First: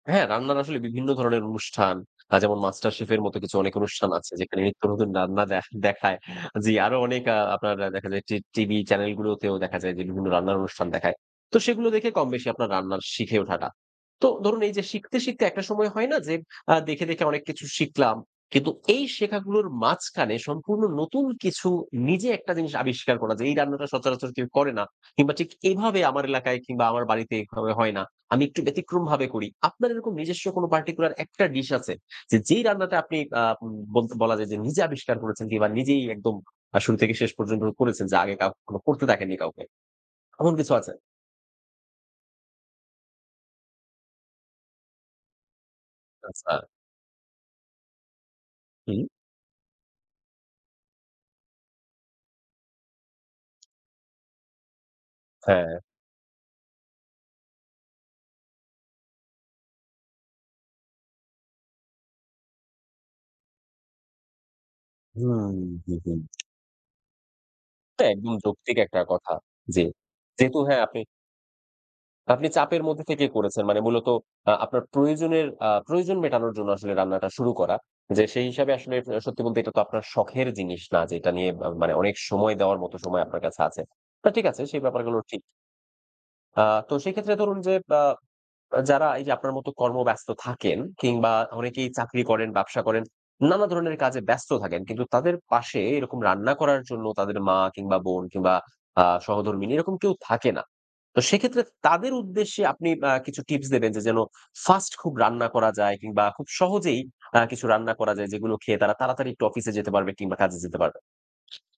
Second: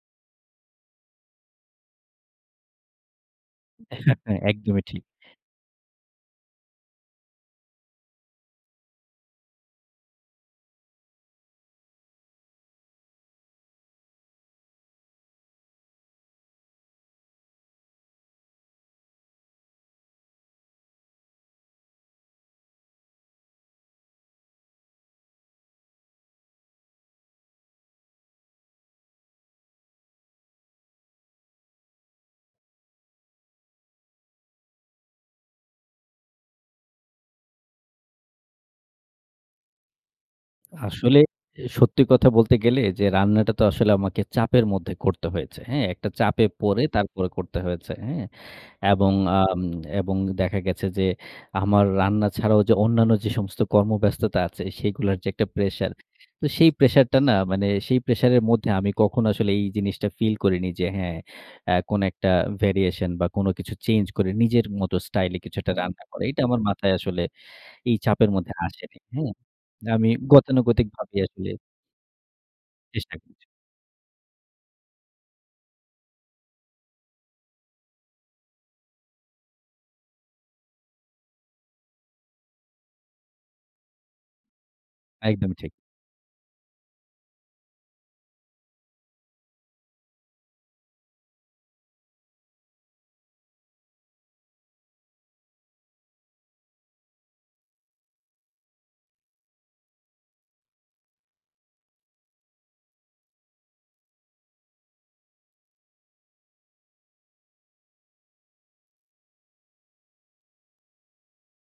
হ্যাঁ রান্নার আসলে বিভিন্ন ধরনের অনুষ্ঠান আ যেমন MasterChef এর মত কিছু অনেক অনুষ্ঠান আছে যেখানে একদমই নিত্য ঠিক। নতুন রান্না দে দেখায়। জি আরো অনেক আ আপনার দেখা যায় যে টি টিভি চ্যানেল গুলোতেও দেখা যায় যে বিভিন্ন রান্নার অনুষ্ঠান দেখায়। তো সেগুলো দেখে কমবেশি আপনার রান্নার শিখে ওঠাটা। তো ধরুন এইযে শিখতে, শিখতে একটা সময় হয় না যে আ দেখে, দেখে অনেক কিছু শিখলাম। কিন্তু এই শেখাগুলোর মাঝখানে সম্পূর্ণ নতুন কিছু নিজে একটা জিনিস আবিষ্কার করা। যে এই রান্নাটা সচরাচর কেউ করে না। কিংবা ঠিক এভাবে আমার এলাকায় কিংবা আমার বাড়িতে এভাবে হয় না, আমি একটু ব্যতিক্রমভাবে করি। আপনার এরকম নিজস্ব কোনো particular একটা ডিশ আছে? যে যেই রান্নাটা আপনি আ উম বল বলা যায় যে নিজে আবিষ্কার করেছেন কিংবা নিজেই একদম আ শুরু থেকে শেষ পর্যন্ত করেছেন? যে আগে কাউকে কখনো করতে দেখেননি কাউকে, এমন কিছু আছে? আসলে এ সত্যি কথা বলতে গেলে যে রান্নাটা তো আসলে আমাকে চাপের মধ্যে করতে হয়েছে, হ্যাঁ? একটা চাপে আচ্ছা। পড়ে তারপরে করতে হয়েছে, হ্যাঁ? হু। এবং আম এবং দেখা গেছে যে আমার রান্না ছাড়াও যে অন্যান্য যে সমস্ত কর্মব্যস্ততা আছে, সেগুলার যে একটা হ্যাঁ। প্রেশার। তো সেই প্রেশারটা না মানে সেই প্রেশারের মধ্যে আমি কখনো আসলে এই জিনিসটা ফিল করিনি যে হ্যাঁ অ্যা কোনো একটা variation বা কোনো কিছু চেঞ্জ করে নিজের মতো হুম। স্টাইলে কিছু একটা হু, রান্না হু। করা। এটা আমার মাথায় আসলে এই তো চাপের একদম মধ্যে যৌক্তিক আসেনি, একটা হ্যাঁ? কথা। জি। আমি যেহেতু হ্যাঁ গতানুগতিক আপনি ভাবেই আসলে আপনি চাপের মধ্যে চেষ্টা থেকেই করছি। করেছেন। মানে মূলত আ আপনার প্রয়োজনের আ প্রয়োজন মেটানোর জন্য আসলে রান্নাটা শুরু করা। যে সেই হিসাবে আসলে এ সত্যি বলতে এটা তো আপনার শখের জিনিস না যে এটা নিয়ে আ মানে অনেক সময় দেওয়ার মত সময় আপনার কাছে আছে। না ঠিক আছে সেই ব্যাপারগুলো ঠিক। একদমই ঠিক। আ তো সেক্ষেত্রে ধরুন যে আ যারা এইযে আপনার মত কর্মব্যস্ত থাকেন কিংবা অনেকেই চাকরি করেন, ব্যবসা করেন, নানা ধরনের কাজে ব্যস্ত থাকেন। কিন্তু তাদের পাশে এরকম রান্না করার জন্য তাদের মা কিংবা বোন কিংবা আ সহধর্মিনী এরকম কেউ থাকে না। তো সেক্ষেত্রে তাদের উদ্দেশ্যে আপনি কিছু আ টিপস দেবেন? যে যেন ফার্স্ট খুব রান্না করা যায় কিংবা খুব সহজেই আ কিছু রান্না করা যায় যেগুলো খেয়ে তারা তাড়াতাড়ি একটু অফিসে যেতে পারবে কিংবা কাজে যেতে পারবে?